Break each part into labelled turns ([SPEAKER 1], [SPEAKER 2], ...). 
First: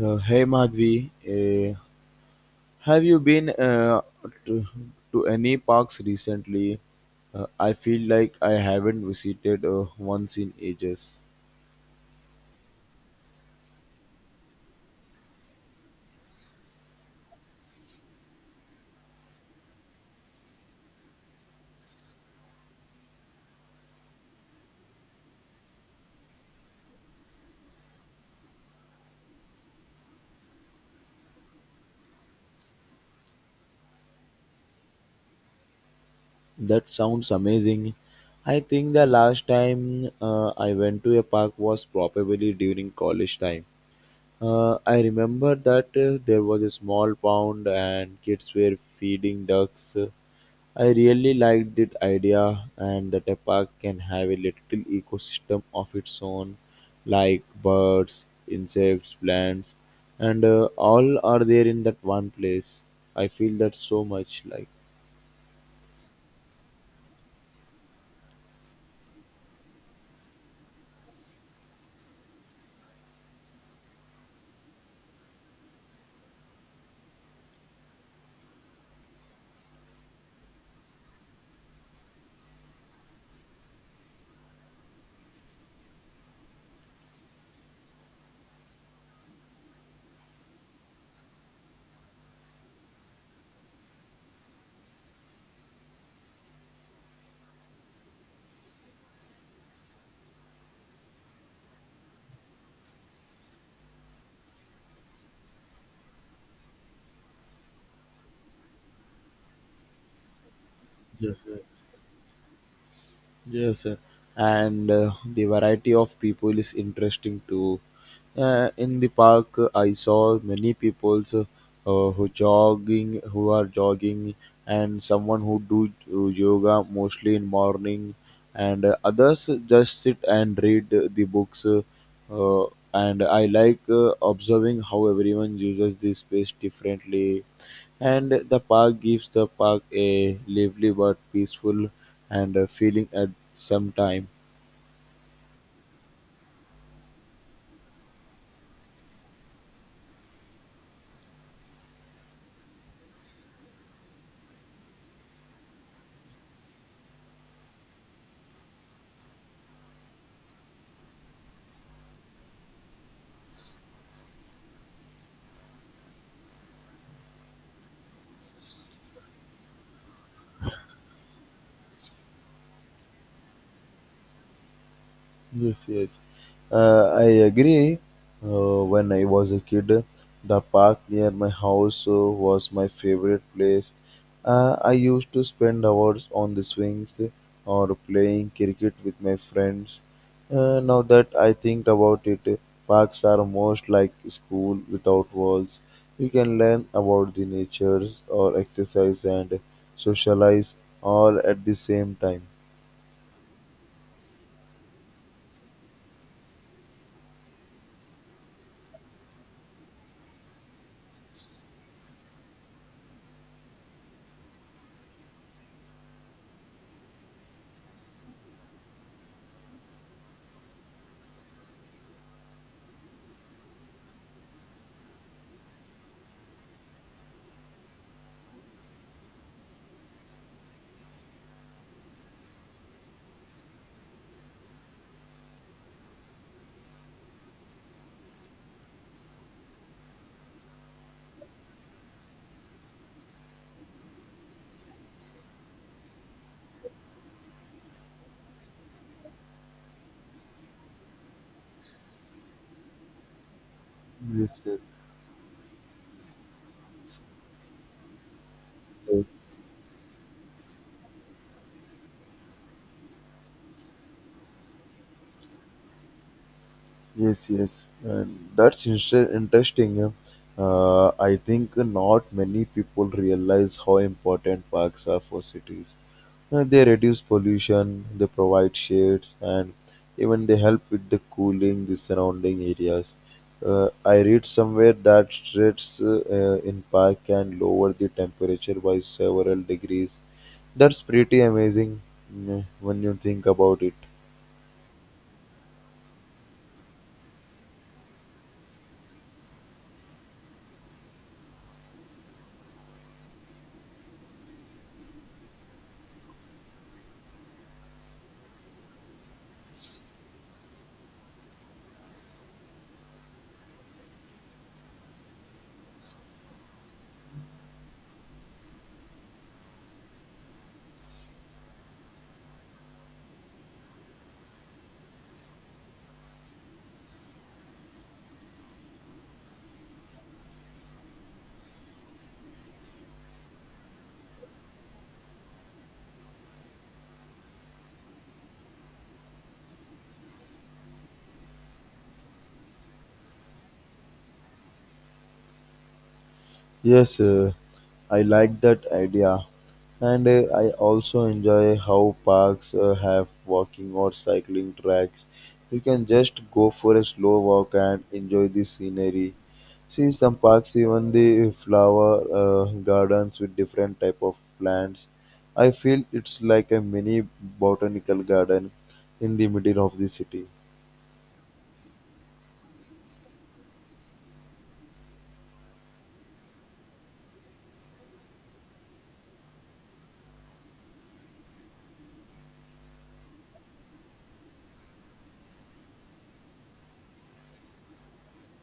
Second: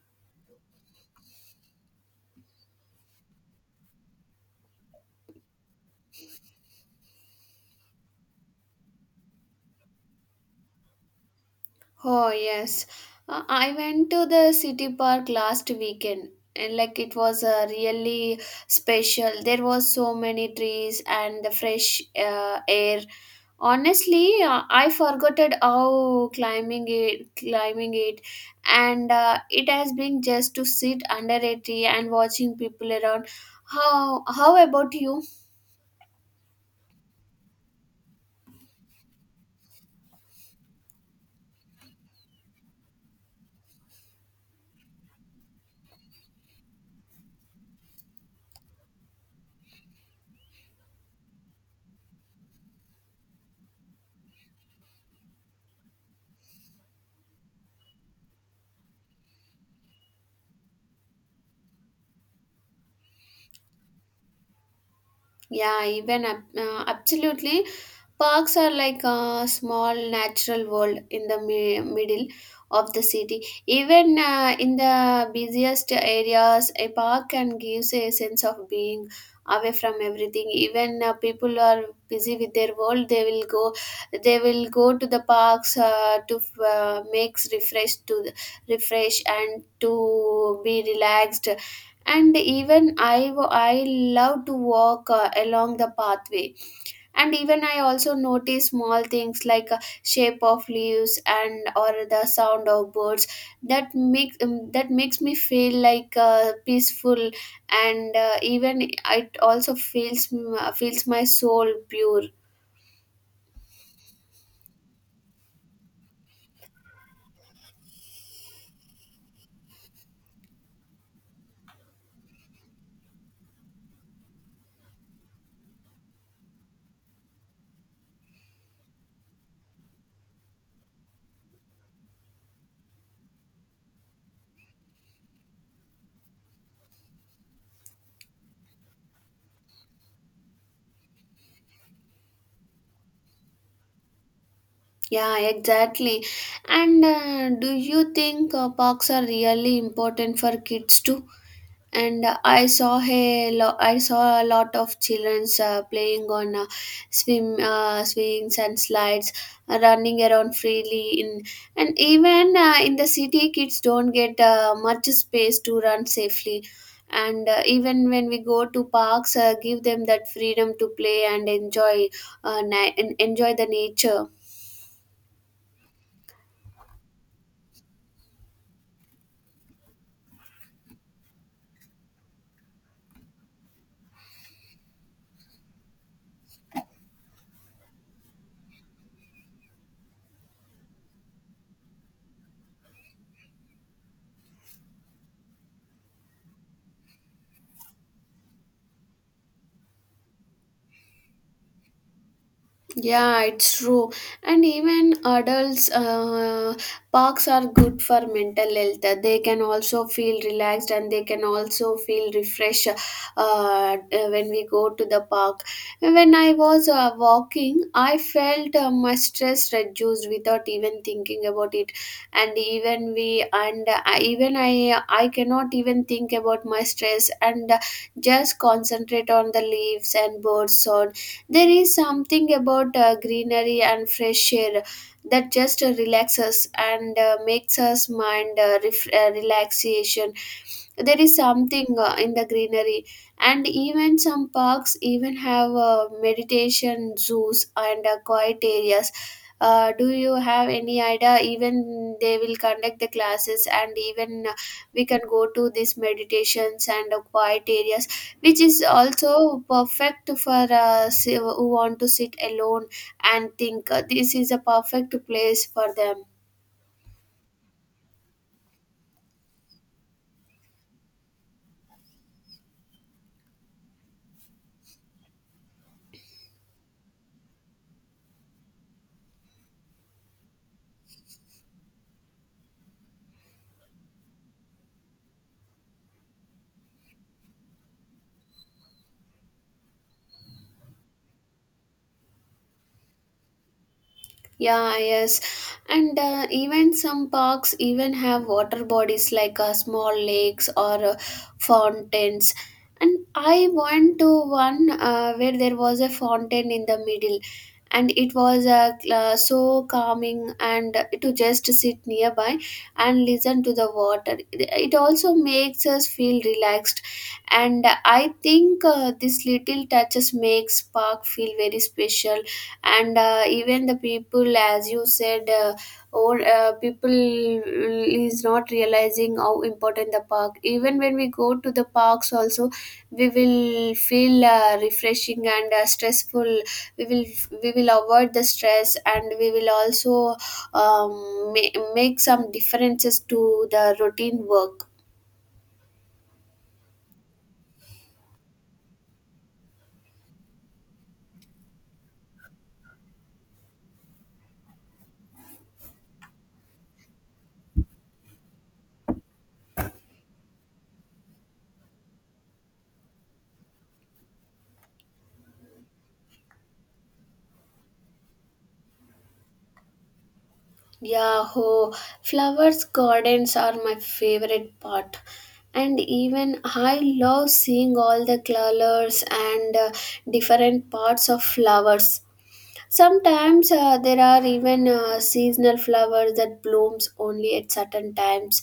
[SPEAKER 1] Hey Madhvi, have you been to, to any parks recently? I feel like I haven't visited once in ages.
[SPEAKER 2] Oh, yes. I went to the city park last weekend and like it was really special. There was so many trees and the fresh air. Honestly, I forgot it how climbing it, and it has been just to sit under a tree and watching people around. How about you?
[SPEAKER 1] That sounds amazing. I think the last time I went to a park was probably during college time. I remember that there was a small pond and kids were feeding ducks. I really liked that idea, and that a park can have a little ecosystem of its own, like birds, insects, plants, and all are there in that one place. I feel that so much like.
[SPEAKER 2] Yeah, absolutely. Parks are like a small natural world in the middle of the city. Even in the busiest areas, a park can give a sense of being away from everything. Even people are busy with their world. They will go to the parks to makes refresh to refresh and to be relaxed, and I love to walk along the pathway, and even I also notice small things like shape of leaves and or the sound of birds that makes me feel like peaceful, and even it also feels my
[SPEAKER 1] Yes, yes.
[SPEAKER 2] soul pure.
[SPEAKER 1] Yes, sir. And the variety of people is interesting too. In the park, I saw many people who are jogging, and someone who do yoga mostly in morning, and others just sit and read the books. Uh, and I like observing how everyone uses this space differently, and the park gives the park a lively but peaceful and feeling at some time.
[SPEAKER 2] Yeah, exactly. And do you think parks are really important for kids too? And I saw a lot of childrens playing on swim swings and slides, running around freely. In And even in the city, kids don't get much space to run safely. And even when we go to parks, give them that freedom to play and and enjoy the nature.
[SPEAKER 1] Yes, yes. I agree. When I was a kid, the park near my house was my favorite place. I used to spend hours on the swings or playing cricket with my friends. Now that I think about it, parks are most like school without walls. You can learn about the natures or exercise and socialize all at the same time.
[SPEAKER 2] Yeah, it's true. And even adults, parks are good for mental health. They can also feel relaxed and they can also feel refreshed when we go to the park. When I was walking, I felt my stress reduced without even thinking about it. And even I cannot even think about my stress and just concentrate on the leaves and birds sound. There is something about greenery and fresh air that just relaxes and makes us mind relaxation. There is something in the greenery, and even some parks even have meditation zoos and quiet areas. Do you have any idea? Even they will conduct the classes, and even
[SPEAKER 1] Yes, yes,
[SPEAKER 2] we can go to these meditations and quiet areas, which is
[SPEAKER 1] yes.
[SPEAKER 2] also perfect for who want to sit alone and think, this is a perfect place for them.
[SPEAKER 1] Yes, yes, and interesting. Yeah. I think not many people realize how important parks are for cities. They reduce pollution, they provide shades, and even they help with the cooling the surrounding areas. I read somewhere that streets in park can lower the temperature by several degrees. That's pretty amazing when you think about it.
[SPEAKER 2] Yeah, yes. And even some parks even have water bodies like small lakes or fountains, and I went to one where there was a fountain in the middle, and it was so calming and to just sit nearby and listen to the water. It also makes us feel relaxed, and I think this little touches makes park feel very special. And even the people, as you said, or people is not realizing how important the park. Even when we go to the parks also, we will feel refreshing and stressful. we will we will avoid the stress and we will also make some differences to the routine work.
[SPEAKER 1] Yes, I like that idea. And I also enjoy how parks have walking or cycling tracks. You can just go for a slow walk and enjoy the scenery. See some parks, even the flower gardens with different type of plants. I feel it's like a mini botanical garden in the middle of the city.
[SPEAKER 2] Yeah, ho. Flowers, gardens are my favorite part. And even I love seeing all the colors and different parts of flowers. Sometimes there are even seasonal flowers that blooms only at certain times,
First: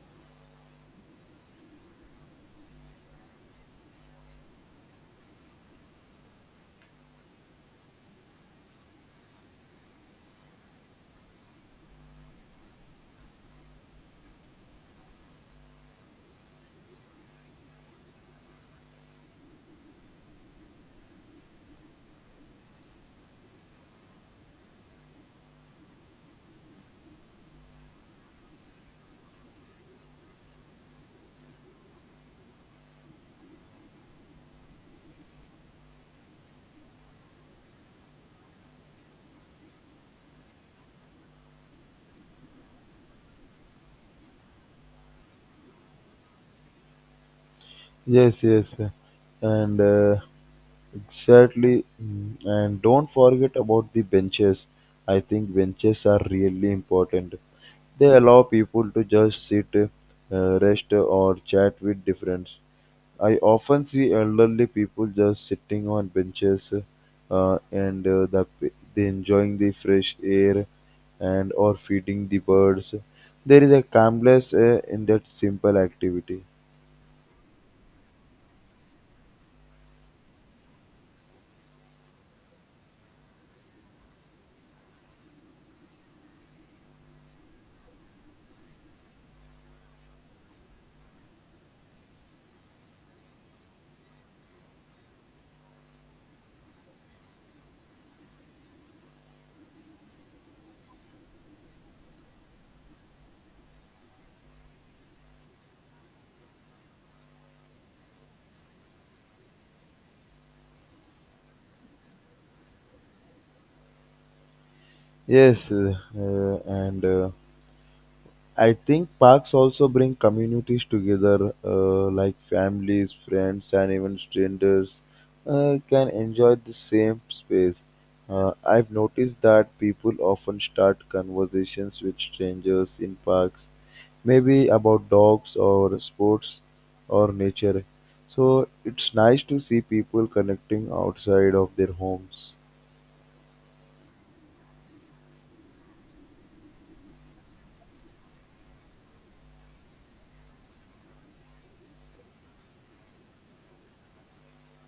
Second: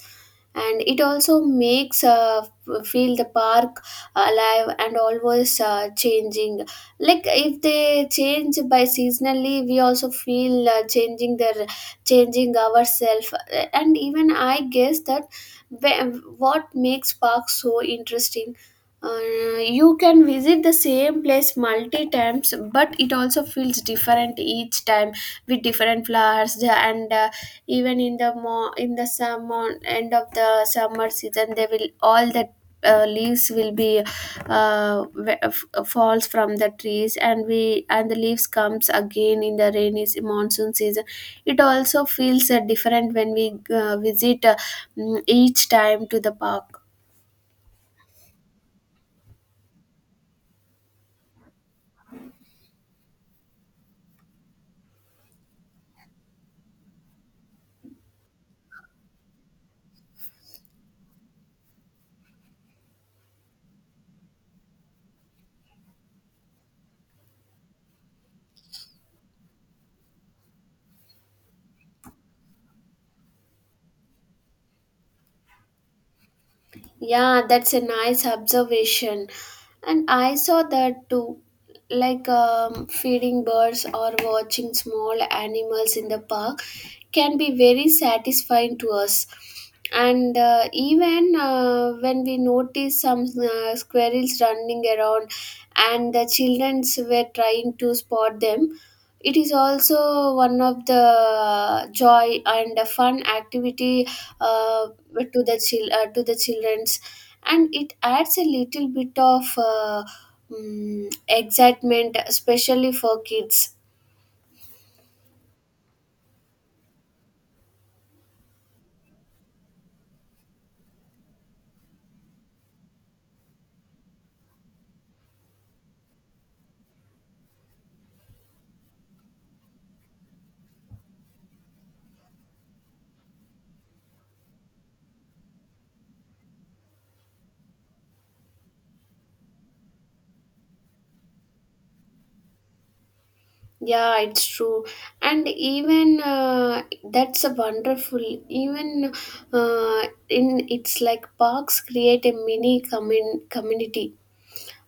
[SPEAKER 2] and it also makes feel the park alive and always changing. Like if they change by seasonally, we also feel changing their changing ourselves. And even I guess that what makes park so interesting, you can visit the same place multi times but it also feels different each time with different flowers. The- and Even in the in the summer end of the summer season, they will all the leaves will be falls from the trees, and we and the leaves comes again in the monsoon season. It also feels different when we each time to the park.
[SPEAKER 1] Yes, yes, and exactly. And don't forget about the benches. I think benches are really important. They allow people to just sit, rest, or chat with difference. I often see elderly people just sitting on benches, uh, and uh, the, they enjoying the fresh air, and or feeding the birds. There is a calmness in that simple activity.
[SPEAKER 2] Yeah, that's a nice observation. And I saw that too. Like feeding birds or watching small animals in the park can be very satisfying to us. And even when we noticed some squirrels running around and the children were trying to spot them, it is also one of the joy and a fun activity uh, to the childrens, and it adds a little bit of excitement, especially for kids.
[SPEAKER 1] Yes, and I think parks also bring communities together, like families, friends, and even strangers can enjoy the same space. I've noticed that people often start conversations with strangers in parks, maybe about dogs or sports or nature. So it's nice to see people connecting outside of their homes.
[SPEAKER 2] Yeah, it's true. And even that's a wonderful even uh, in it's like parks create a community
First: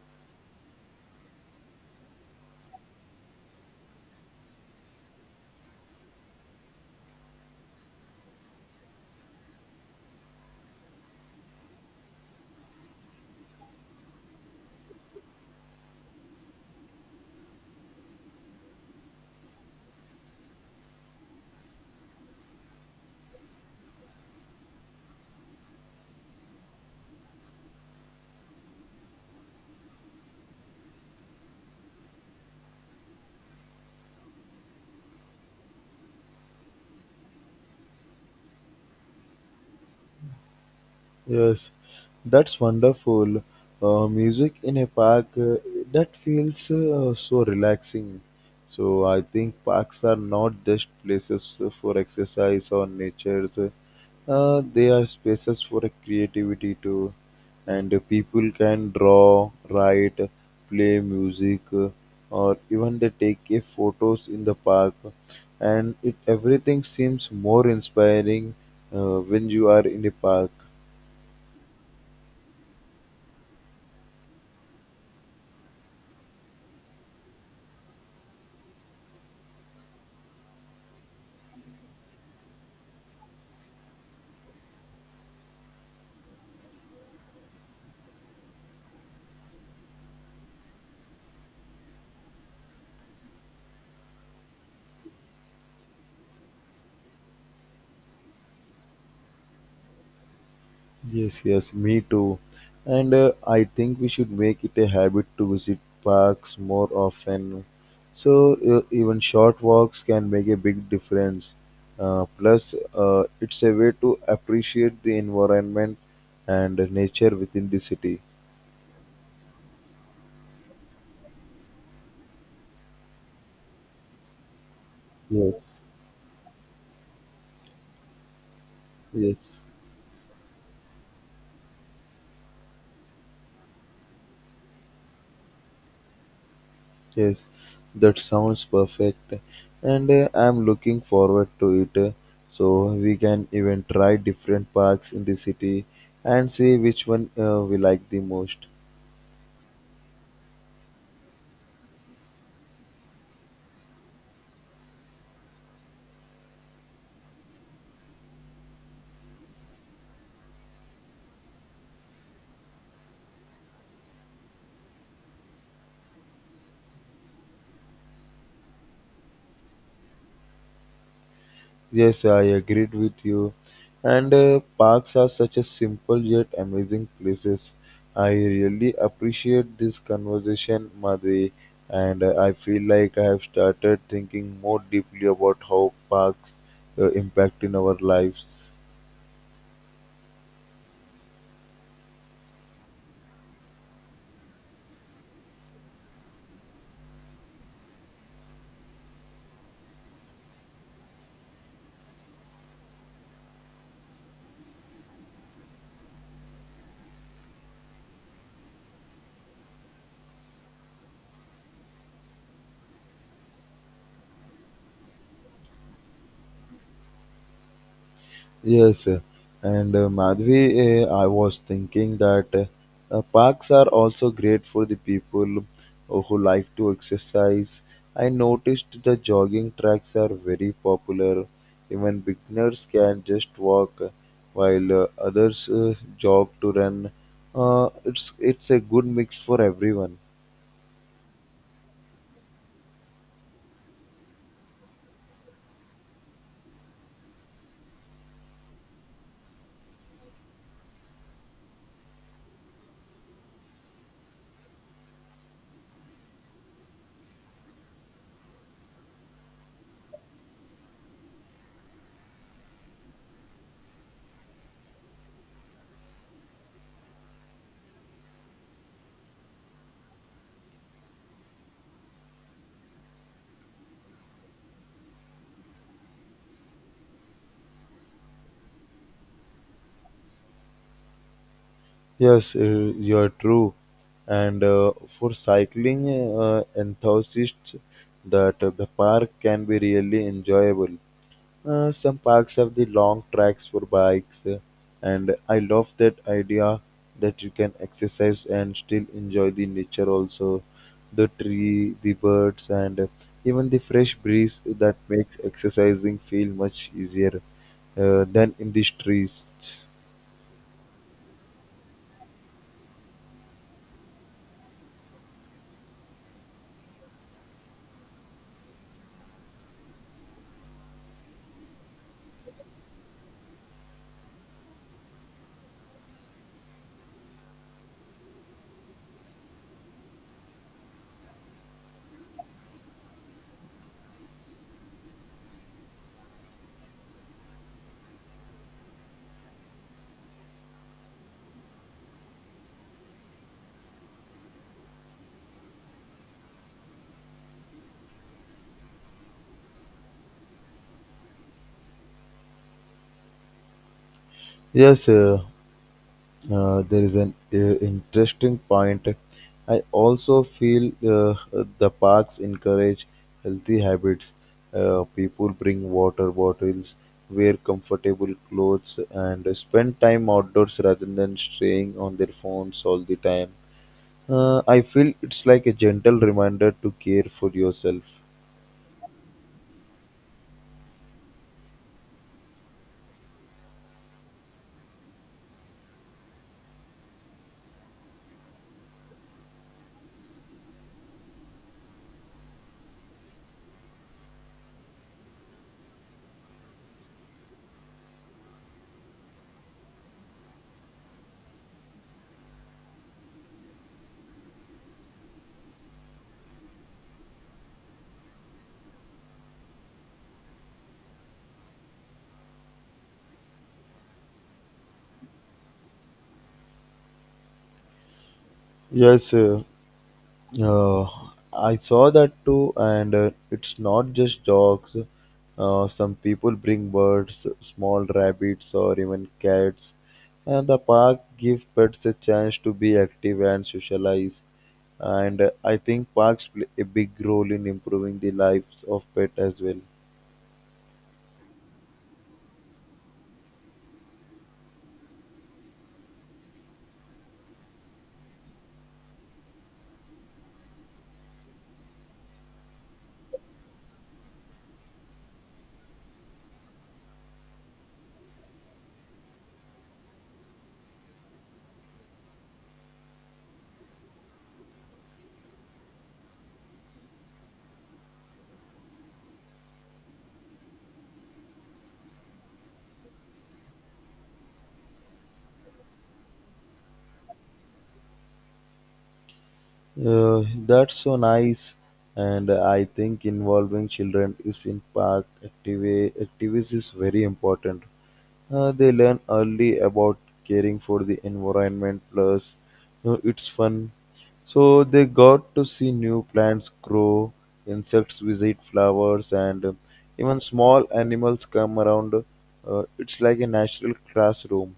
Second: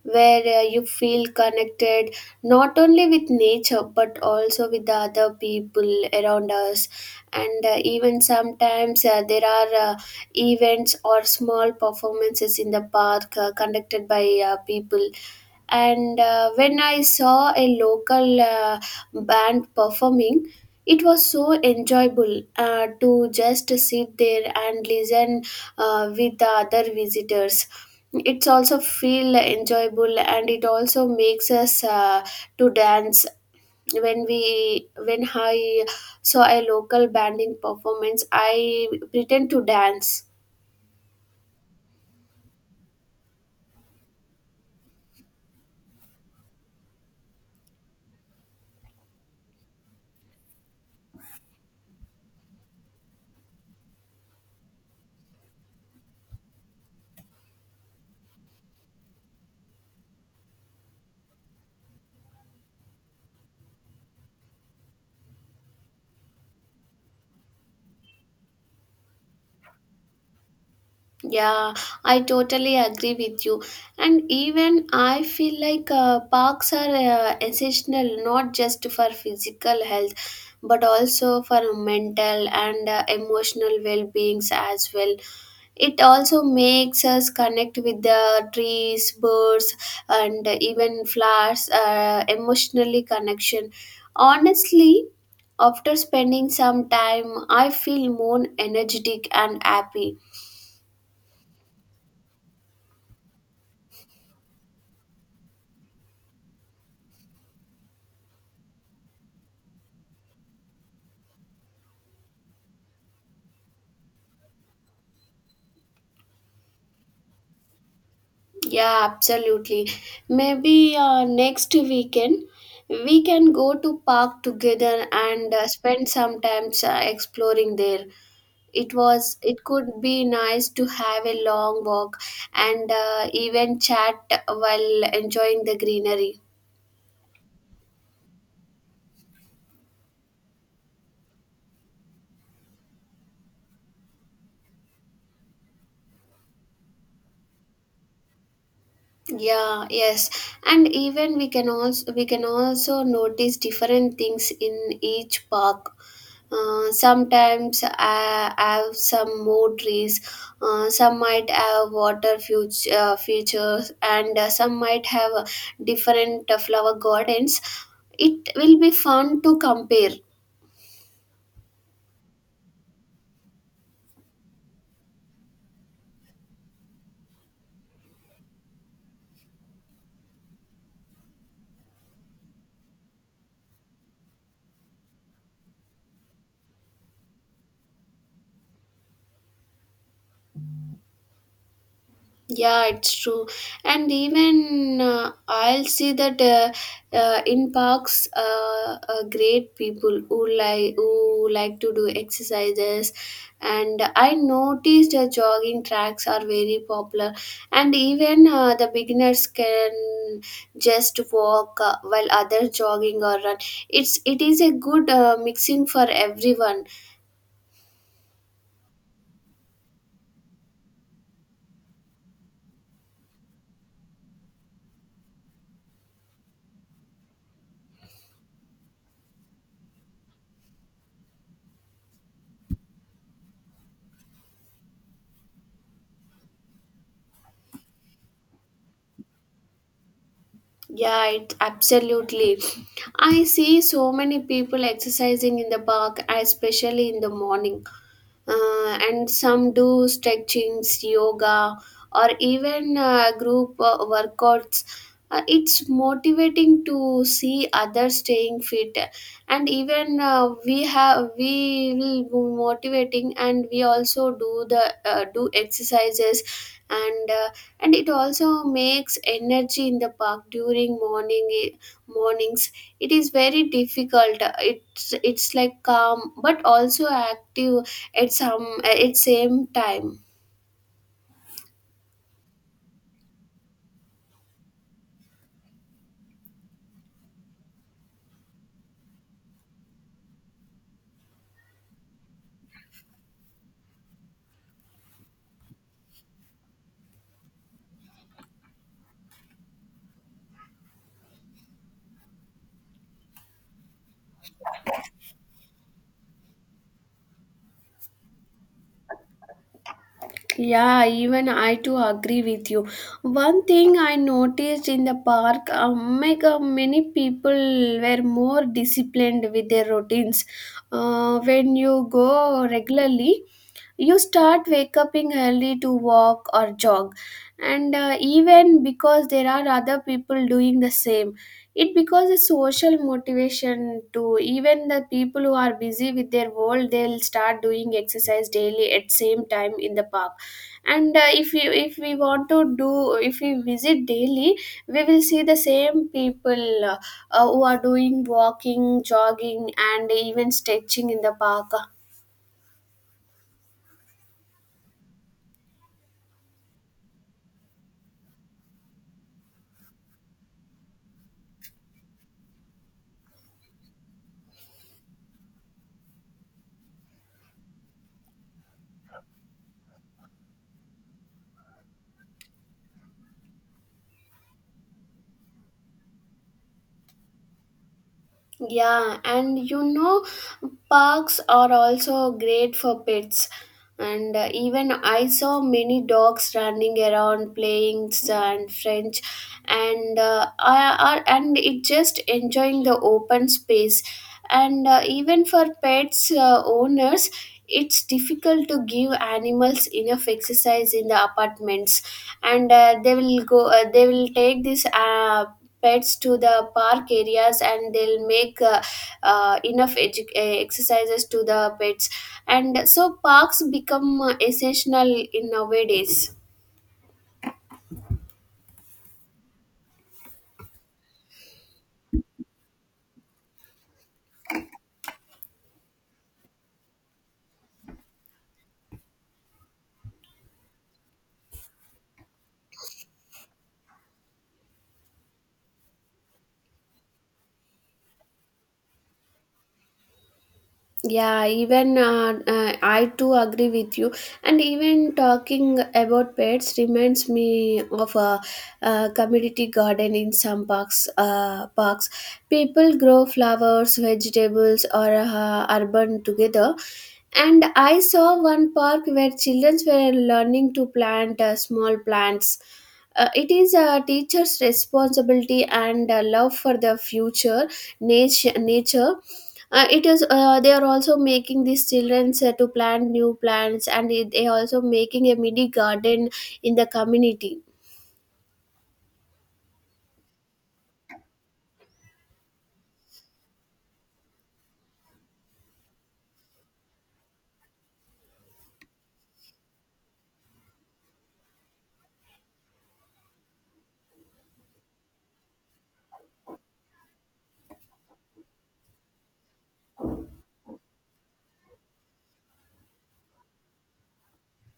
[SPEAKER 2] where you feel connected not only with nature but also with the other people around us. And even sometimes there are events or small performances in the park conducted by people. And when I saw a local band performing, it was so enjoyable to just sit there and listen with the other visitors. It's also feel enjoyable and it also makes us to dance. When i saw a local band in performance, I pretend to dance.
[SPEAKER 1] Yes, that's wonderful. Music in a park, that feels so relaxing. So I think parks are not just places for exercise or nature. They are spaces for creativity too. And people can draw, write, play music, or even they take photos in the park. And it everything seems more inspiring when you are in a park.
[SPEAKER 2] Yeah, I totally agree with you. And even I feel like parks are essential not just for physical health but also for mental and emotional well-beings as well. It also makes us connect with the trees, birds, and even flowers, emotionally connection. Honestly, after spending some time, I feel more energetic and happy.
[SPEAKER 1] Yes, yes, me too. And I think we should make it a habit to visit parks more often. So even short walks can make a big difference. Plus, it's a way to appreciate the environment and nature within the city.
[SPEAKER 2] Yeah, absolutely. Maybe next weekend we can go to park together and
[SPEAKER 1] Yes,
[SPEAKER 2] spend some time exploring there. It was
[SPEAKER 1] yes.
[SPEAKER 2] it could be nice to have a long walk and even chat while enjoying the greenery.
[SPEAKER 1] Yes, that sounds perfect, and I'm looking forward to it. So we can even try different parks in the city and see which one we like the most.
[SPEAKER 2] Yeah, yes. And even we can also notice different things in each park. Sometimes I have some more trees. Some might have water features, and some might have different flower gardens. It will be fun to compare.
[SPEAKER 1] Yes, I agreed with you. And parks are such a simple yet amazing places. I really appreciate this conversation, Madhvi, and I feel like I have started thinking more deeply about how parks impact in our lives.
[SPEAKER 2] Yeah, it's true. And even I'll see that in parks, great people who like to do exercises, and I noticed jogging tracks are very popular, and even the beginners can just walk while others jogging or run. It is a good mixing for everyone.
[SPEAKER 1] Yes, and Madhvi, I was thinking that parks are also great for the people who like to exercise. I noticed the jogging tracks are very popular. Even beginners can just walk while others jog to run. It's a good mix for everyone.
[SPEAKER 2] Yeah, it absolutely. I see so many people exercising in the park, especially in the morning, and some do stretchings, yoga, or even group workouts. It's motivating to see others staying fit, and even we will be motivating, and we also do the do exercises, and uh, and it also makes energy in the park during mornings. It is very difficult. It's like calm but also active at some at same time.
[SPEAKER 1] Yes, you are true. And for cycling enthusiasts, that the park can be really enjoyable. Some parks have the long tracks for bikes, and I love that idea that you can exercise and still enjoy the nature also, the tree, the birds, and even the fresh breeze that makes exercising feel much easier than in the streets.
[SPEAKER 2] Yeah, even I too agree with you. One thing I noticed in the park, make many people were more disciplined with their routines. When you go regularly, you start wake upping early to walk or jog, and even because there are other people doing the same, it becomes a social motivation to even the people who are busy with their world. They'll start doing exercise daily at same time in the park. And if we want to do if we visit daily, we will see the same people who are doing walking, jogging, and even stretching in the park.
[SPEAKER 1] Yes, there is an interesting point. I also feel the parks encourage healthy habits. People bring water bottles, wear comfortable clothes, and spend time outdoors rather than staying on their phones all the time. I feel it's like a gentle reminder to care for yourself.
[SPEAKER 2] Yeah, and you know, parks are also great for pets. And even I saw many dogs running around playing and French, and and it just enjoying the open space. And even for pets owners, it's difficult to give animals enough exercise in the apartments, and they will go. They will take this pets to the park areas and they'll make enough exercises to the pets, and so parks become essential in nowadays.
[SPEAKER 1] Yes, uh, Uh, I saw that too, and it's not just dogs. Some people bring birds, small rabbits, or even cats. And the park give pets a chance to be active and socialize. And I think parks play a big role in improving the lives of pets as well.
[SPEAKER 2] Yeah, even I too agree with you. And even talking about pets reminds me of a, community garden in some parks. Parks, people grow flowers, vegetables, or urban together. And I saw one park where children were learning to plant small plants. It is a teacher's responsibility and love for the future nature. It is They are also making these children to plant new plants, and they also making a mini garden in the community.
[SPEAKER 1] That's so nice, and I think involving children is in activities is very important. They learn early about caring for the environment. Plus, you know, it's fun. So they got to see new plants grow, insects visit flowers, and even small animals come around. It's like a natural classroom.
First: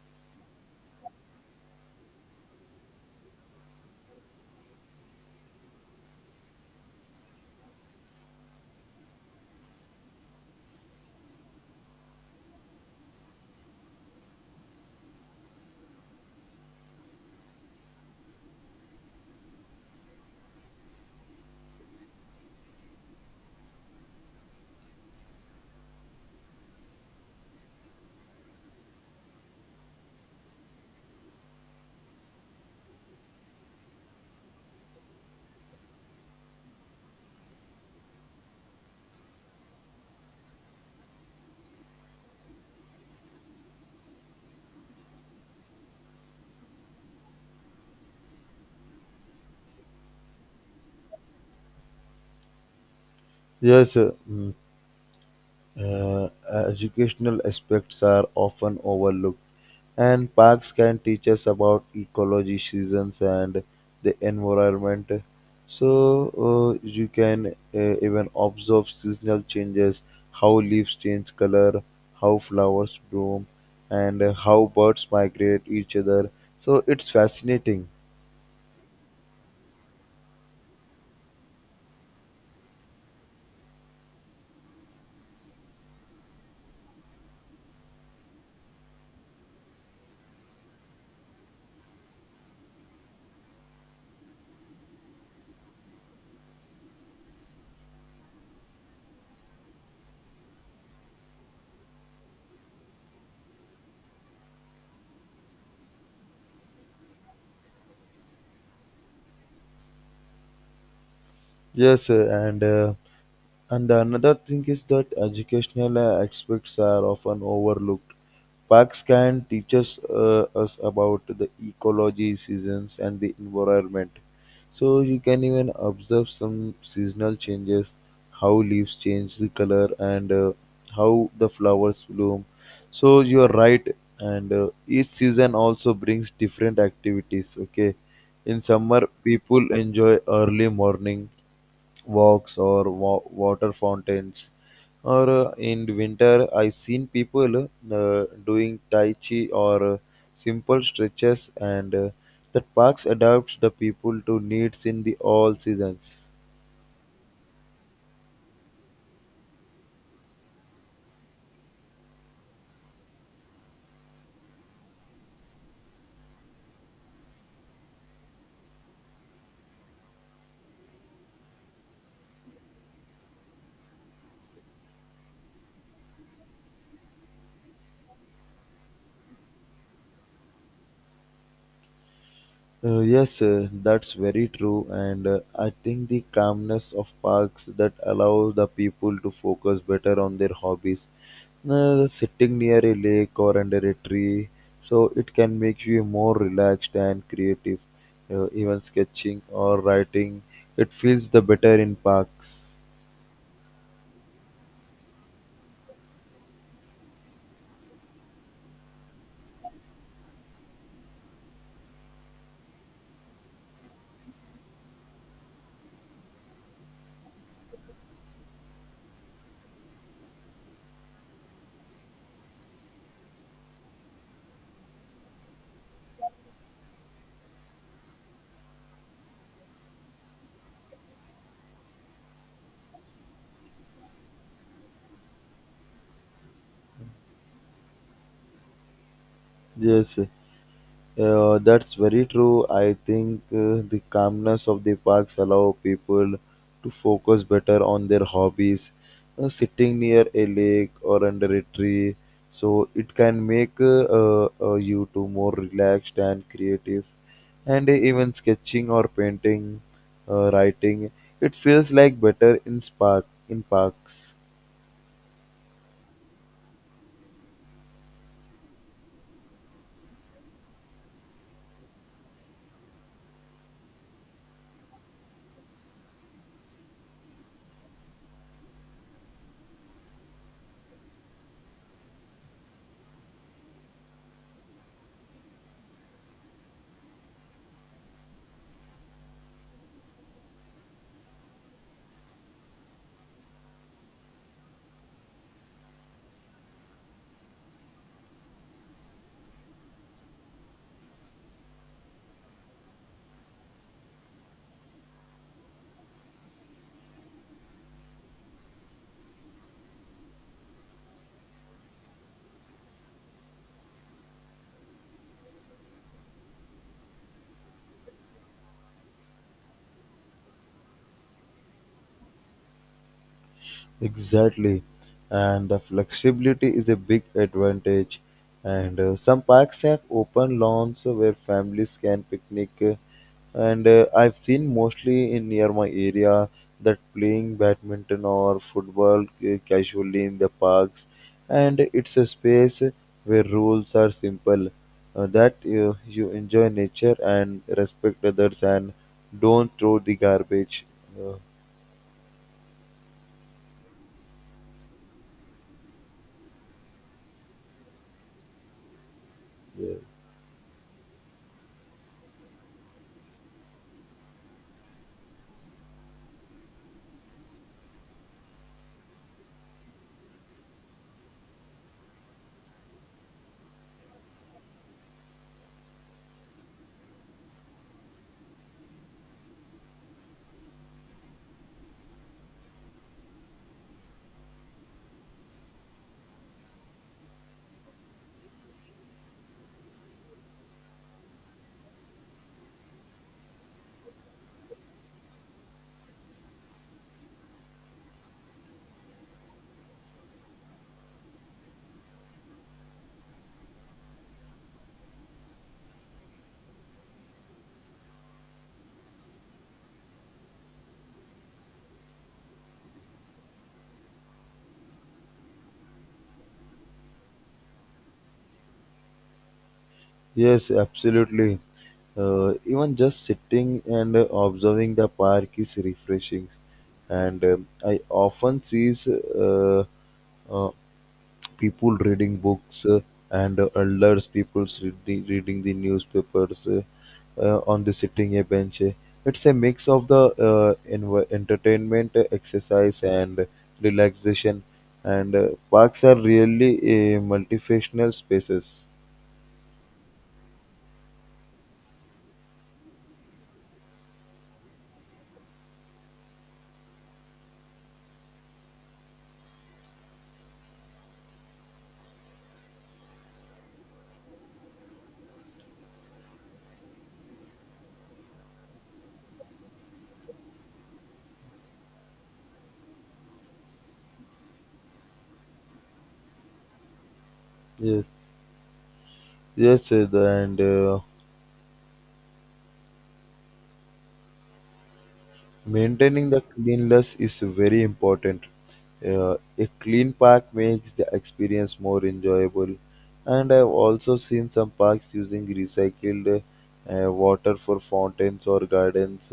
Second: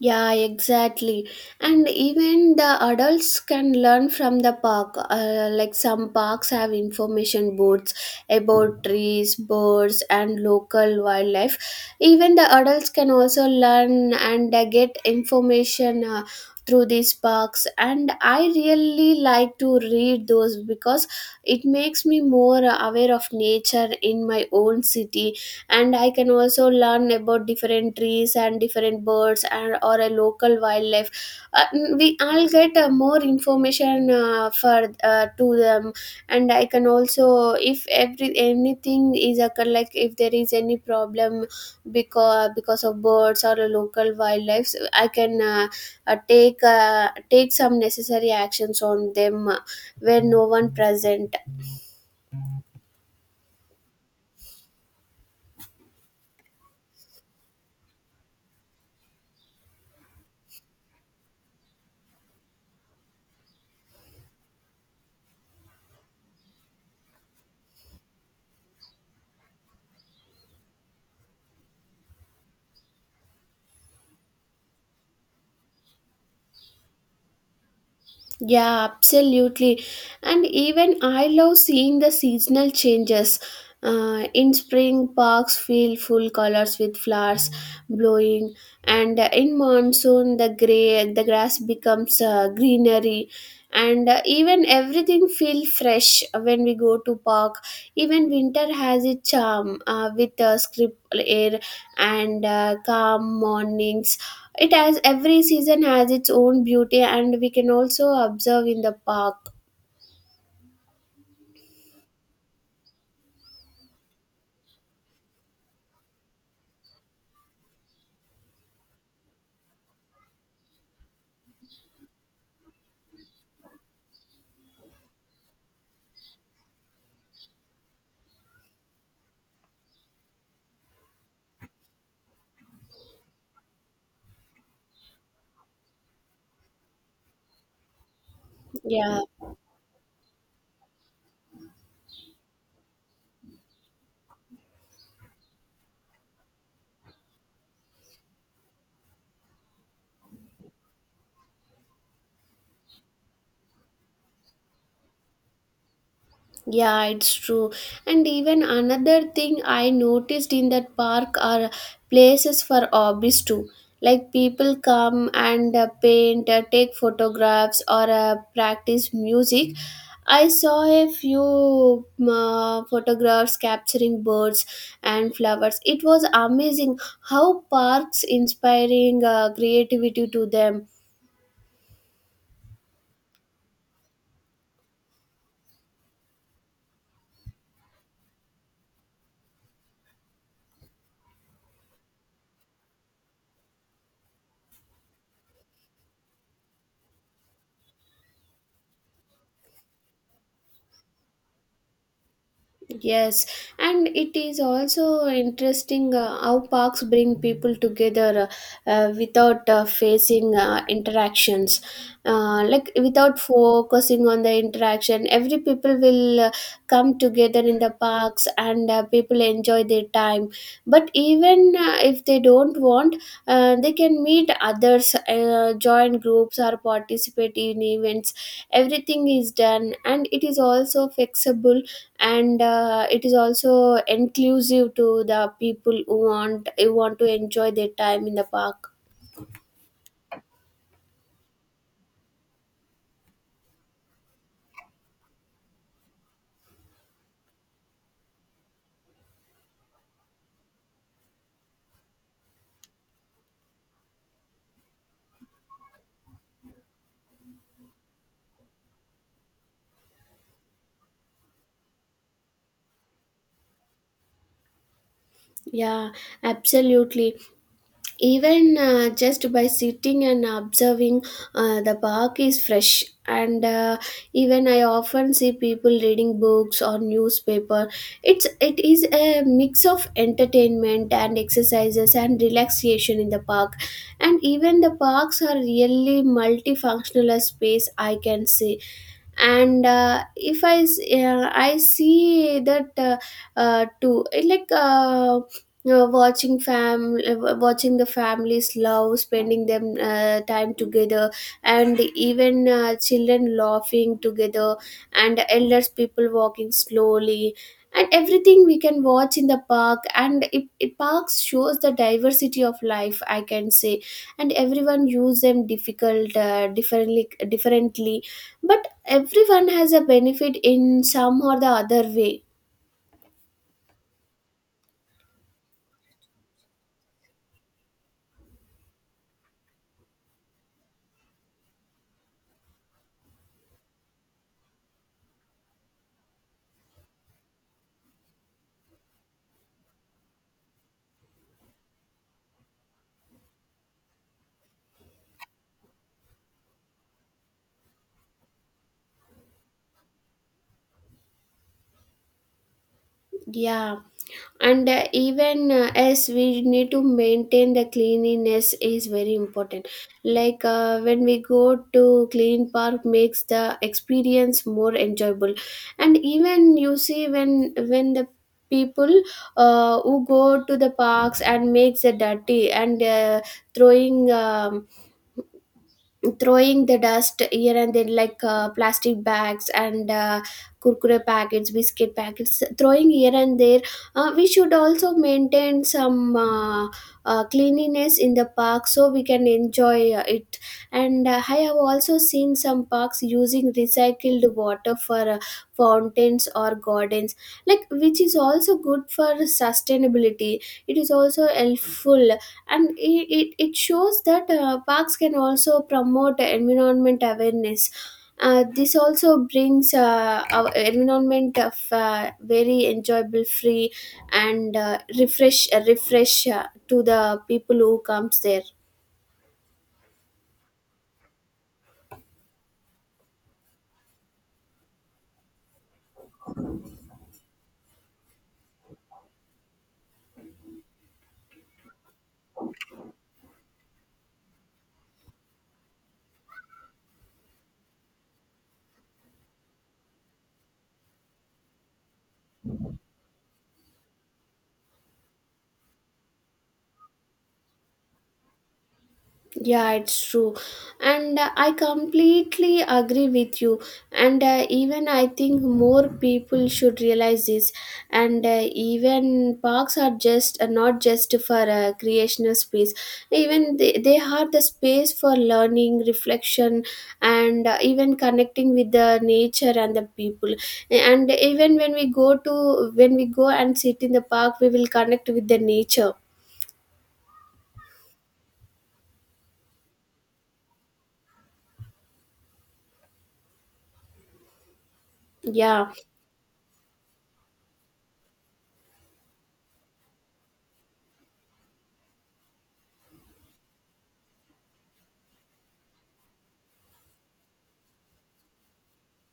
[SPEAKER 2] Yeah, exactly. And even the adults can learn from the park. Like some parks have information boards about trees, birds, and local wildlife. Even the adults can also learn and get information through these parks. And I really like to read those because it makes me more aware of nature in my own city, and I can also learn about different trees and different birds and or a local wildlife. uh, we I'll get more information for to them. And I can also, if every anything is occur, like if there is any problem because of birds or a local wildlife, so I can take some necessary actions on them, where no one present.
[SPEAKER 1] Yes. uh, mm. Uh, uh, educational aspects are often overlooked, and parks can teach us about ecology, seasons, and the environment. So you can even observe seasonal changes, how leaves change color, how flowers bloom, and how birds migrate each other. So it's fascinating.
[SPEAKER 2] Yeah, absolutely. And even I love seeing the seasonal changes. In spring, parks feel full colors with flowers blowing, and in monsoon, the grass becomes greenery, and even everything feel fresh when we go to park. Even winter has its charm with script air and calm mornings. It has every season has its own beauty, and we can also observe in the park.
[SPEAKER 1] Yes, and another thing is that educational aspects are often overlooked. Parks can teach us, us about the ecology, seasons, and the environment, so you can even observe some seasonal changes, how leaves change the color and how the flowers bloom. So you are right, and each season also brings different activities. Okay, in summer
[SPEAKER 2] Yeah,
[SPEAKER 1] people enjoy early morning walks or water fountains or in winter, I've seen people doing Tai Chi or simple stretches, and that parks adapts the people to needs in the all seasons.
[SPEAKER 2] yeah, it's true. And even another thing I noticed in that park are places for hobbies too. Like people come and paint, take photographs, or practice music. I saw a few photographs capturing birds and flowers. It was amazing how parks inspiring creativity to them.
[SPEAKER 1] Yes, that's very true, and I think the calmness of parks that allows the people to focus better on their hobbies. Sitting near a lake or under a tree, so it can make you more relaxed and creative. Even sketching or writing, it feels the better in parks.
[SPEAKER 2] Yes, and it is also interesting how parks bring people together without facing interactions. Like without focusing on the interaction, every people will come together in the parks, and people enjoy their time. But even if they don't want, they can meet others, join groups, or participate in events. Everything is done, and it is also flexible, and it is also inclusive to the people who want to enjoy their time in the park.
[SPEAKER 1] Yes, that's very true. I think the calmness of the parks allow people to focus better on their hobbies, sitting near a lake or under a tree. So it can make you to more relaxed and creative, and even sketching or painting, writing. It feels like better in spark in parks.
[SPEAKER 2] Yeah, absolutely. Even just by sitting and observing, the park is fresh. And even I often see people reading books or newspaper. It is a mix of entertainment and exercises and relaxation in the park. And even the parks are really multifunctional as space, I can say. And if I see that, too eh, like watching fam watching the families love spending them time together, and even children laughing together, and elders people walking slowly, and everything we can watch in the park. And it parks shows the diversity of life, I can say. And everyone use them difficult differently, but everyone has a benefit in some or the other way.
[SPEAKER 1] Exactly, and the flexibility is a big advantage. And some parks have open lawns where families can picnic. And I've seen mostly in near my area that playing badminton or football casually in the parks. And it's a space where rules are simple, that you enjoy nature and respect others and don't throw the garbage. Uh,
[SPEAKER 2] Yeah, and even, as we need to maintain, the cleanliness is very important.
[SPEAKER 1] yeah.
[SPEAKER 2] Like when we go to clean park makes the experience more enjoyable. And even you see, when the people who go to the parks and makes the dirty and throwing, throwing the dust here and then, like plastic bags and kurkure packets, biscuit packets throwing here and there. We should also maintain some cleanliness in the park so we can enjoy it. And I have also seen some parks using recycled water for fountains or gardens, like, which is also good for sustainability. It is also helpful, and it shows that parks can also promote environment awareness. This also brings our environment of very enjoyable, free, and refresh to the people who comes there.
[SPEAKER 1] Yes, absolutely. Even just sitting and observing the park is refreshing. And I often see uh, uh, people reading books and elders people reading the newspapers on the sitting a bench. It's a mix of the entertainment, exercise, and relaxation. And parks are really multifunctional spaces.
[SPEAKER 2] Yeah, it's true. And I completely agree with you. And even I think more people should realize this. And even parks are just not just for creational space. Even they are the space for learning, reflection, and even connecting with the nature and the people. And even when we go and sit in the park, we will connect with the nature.
[SPEAKER 1] Yes. Yes, the- and
[SPEAKER 2] Yeah.
[SPEAKER 1] maintaining the cleanliness is very important. A clean park makes the experience more enjoyable. And I've also seen some parks using recycled water for fountains or gardens,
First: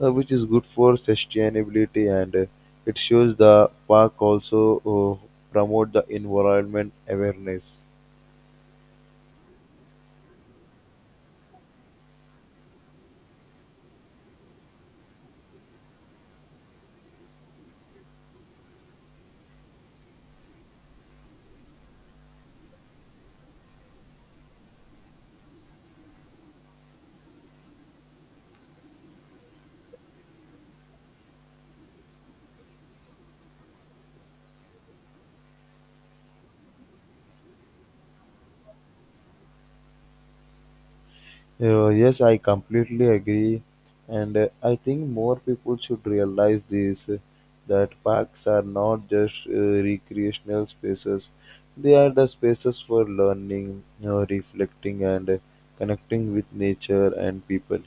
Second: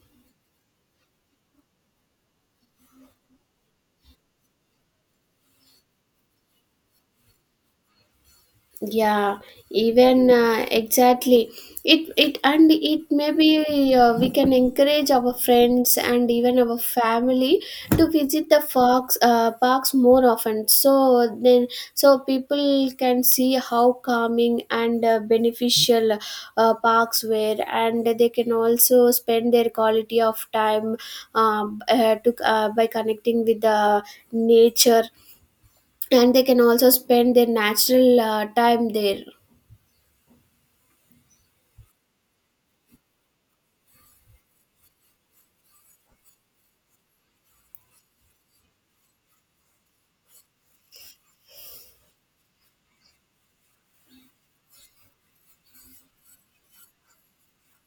[SPEAKER 1] which is good for sustainability. And it shows the park also uh, promote the environment awareness.
[SPEAKER 2] Yeah, even, exactly, it maybe we can encourage our friends and even our family to visit the fox parks more often, so then so people can see how calming and beneficial parks were, and they can also spend their quality of time, to by connecting with the nature. And they can also spend their natural time there.
[SPEAKER 1] Yes, I completely agree, and I think more people should realize this that parks are not just recreational spaces; they are the spaces for learning, reflecting, and connecting with nature and people.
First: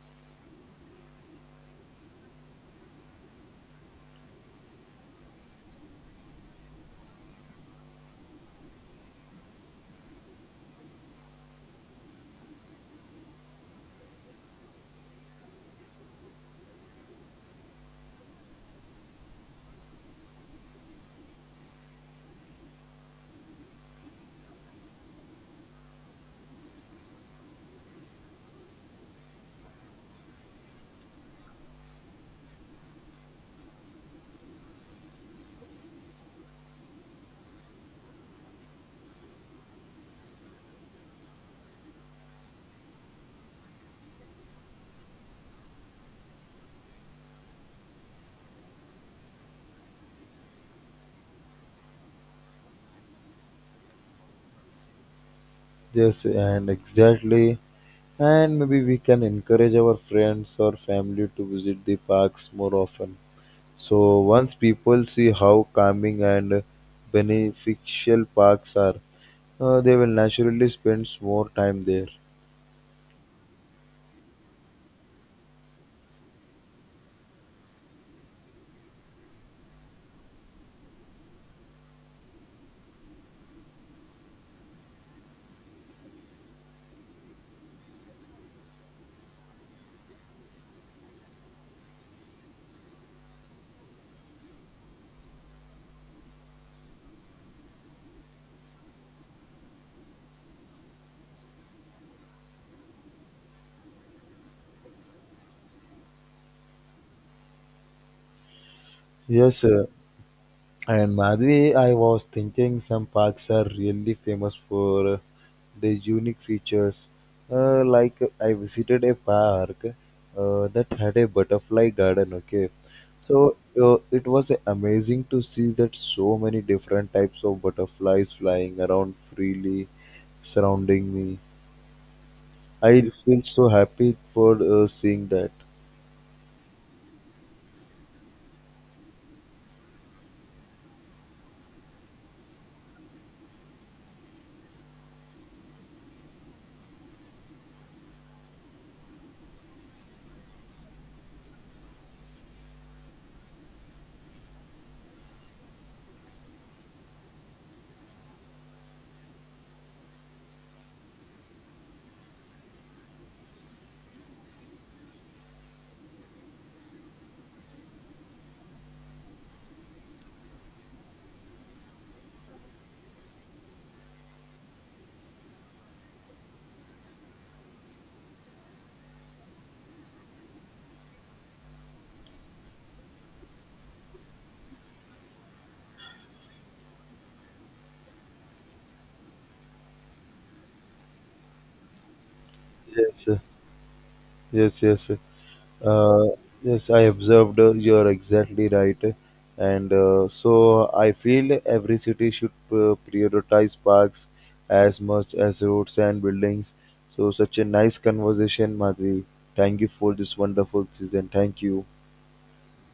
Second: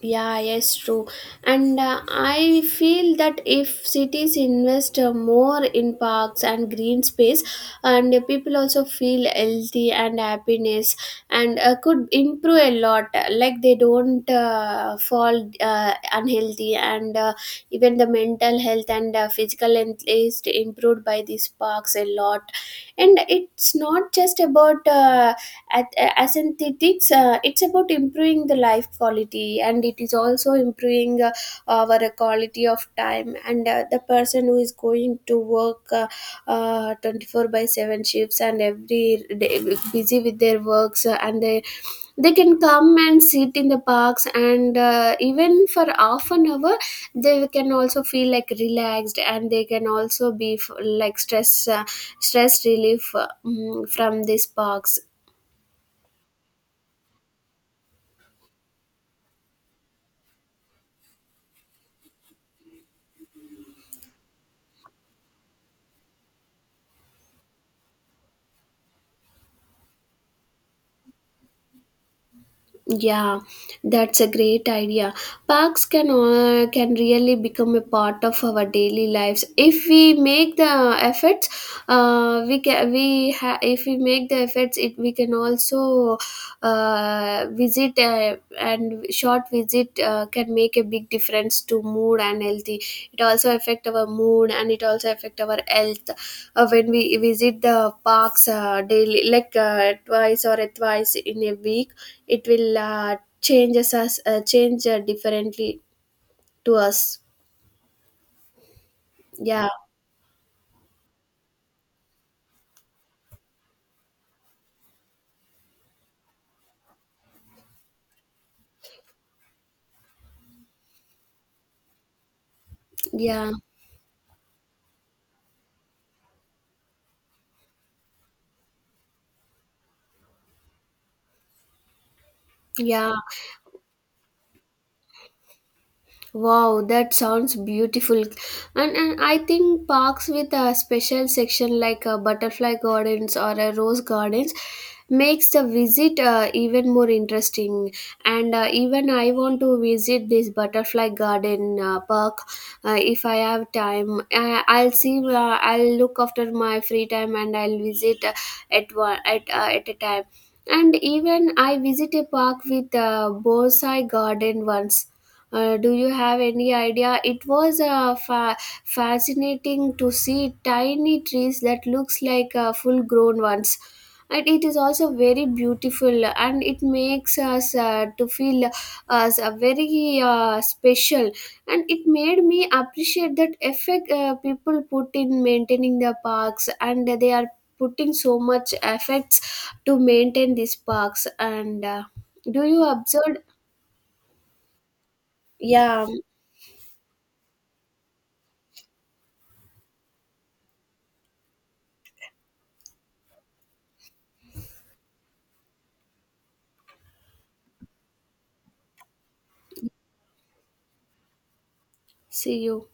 [SPEAKER 2] Yeah, yes, true. And I feel that if cities invest more in parks and green space, and people also feel healthy and happiness, and could improve a lot. Like they don't fall unhealthy, and even the mental health and physical health is improved by these parks a lot. And it's not just about. At as it's about improving the life quality, and it is also improving our quality of time. And the person who is going to work 24 by 7 shifts and every day busy with their works, and they can come and sit in the parks, and even for half an hour they can also feel like relaxed, and they can also be like stress, stress relief, from these parks.
[SPEAKER 1] Yes, and exactly, and maybe we can encourage our friends or family to visit the parks more often. So once people see how calming and beneficial parks are, they will naturally spend more time there.
[SPEAKER 2] Yeah, that's a great idea. Parks can really become a part of our daily lives if we make the efforts. We can we ha- If we make the efforts, it we can also visit, and shop short visit can make a big difference to mood and healthy. It also affect our mood, and it also affect our health when we visit the parks daily, like twice in a week. It will change differently to us.
[SPEAKER 1] Yes,
[SPEAKER 2] Yeah.
[SPEAKER 1] sir. And Madhvi, I was thinking some parks are really famous for their unique features. I visited a park that had a butterfly garden. Okay,
[SPEAKER 2] Yeah,
[SPEAKER 1] so it was amazing to see that so many different types of butterflies flying around freely, surrounding me. I
[SPEAKER 2] yeah.
[SPEAKER 1] feel so happy for seeing that.
[SPEAKER 2] Wow, that sounds beautiful. And I think parks with a special section like a butterfly gardens or a rose gardens makes the visit even more interesting. And even I want to visit this butterfly garden park if I have time. I'll see. I'll look after my free time and I'll visit at one at a time. And even I visit a park with a bonsai garden once. Do you have any idea? It was fascinating to see tiny trees that looks like full grown ones. And it is also very beautiful, and it makes us to feel us very special. And it made me appreciate that effect people put in maintaining the parks, and they are putting so much efforts to maintain these parks. And do you
[SPEAKER 1] Yes,
[SPEAKER 2] observe?
[SPEAKER 1] yes, yes.
[SPEAKER 2] Yeah,
[SPEAKER 1] Uh, yes, I observed. You're exactly right, and so I feel every city should prioritize parks as much as roads and buildings. So, such a nice conversation, Madhvi. Thank you for this wonderful season. Thank you.
[SPEAKER 2] see you.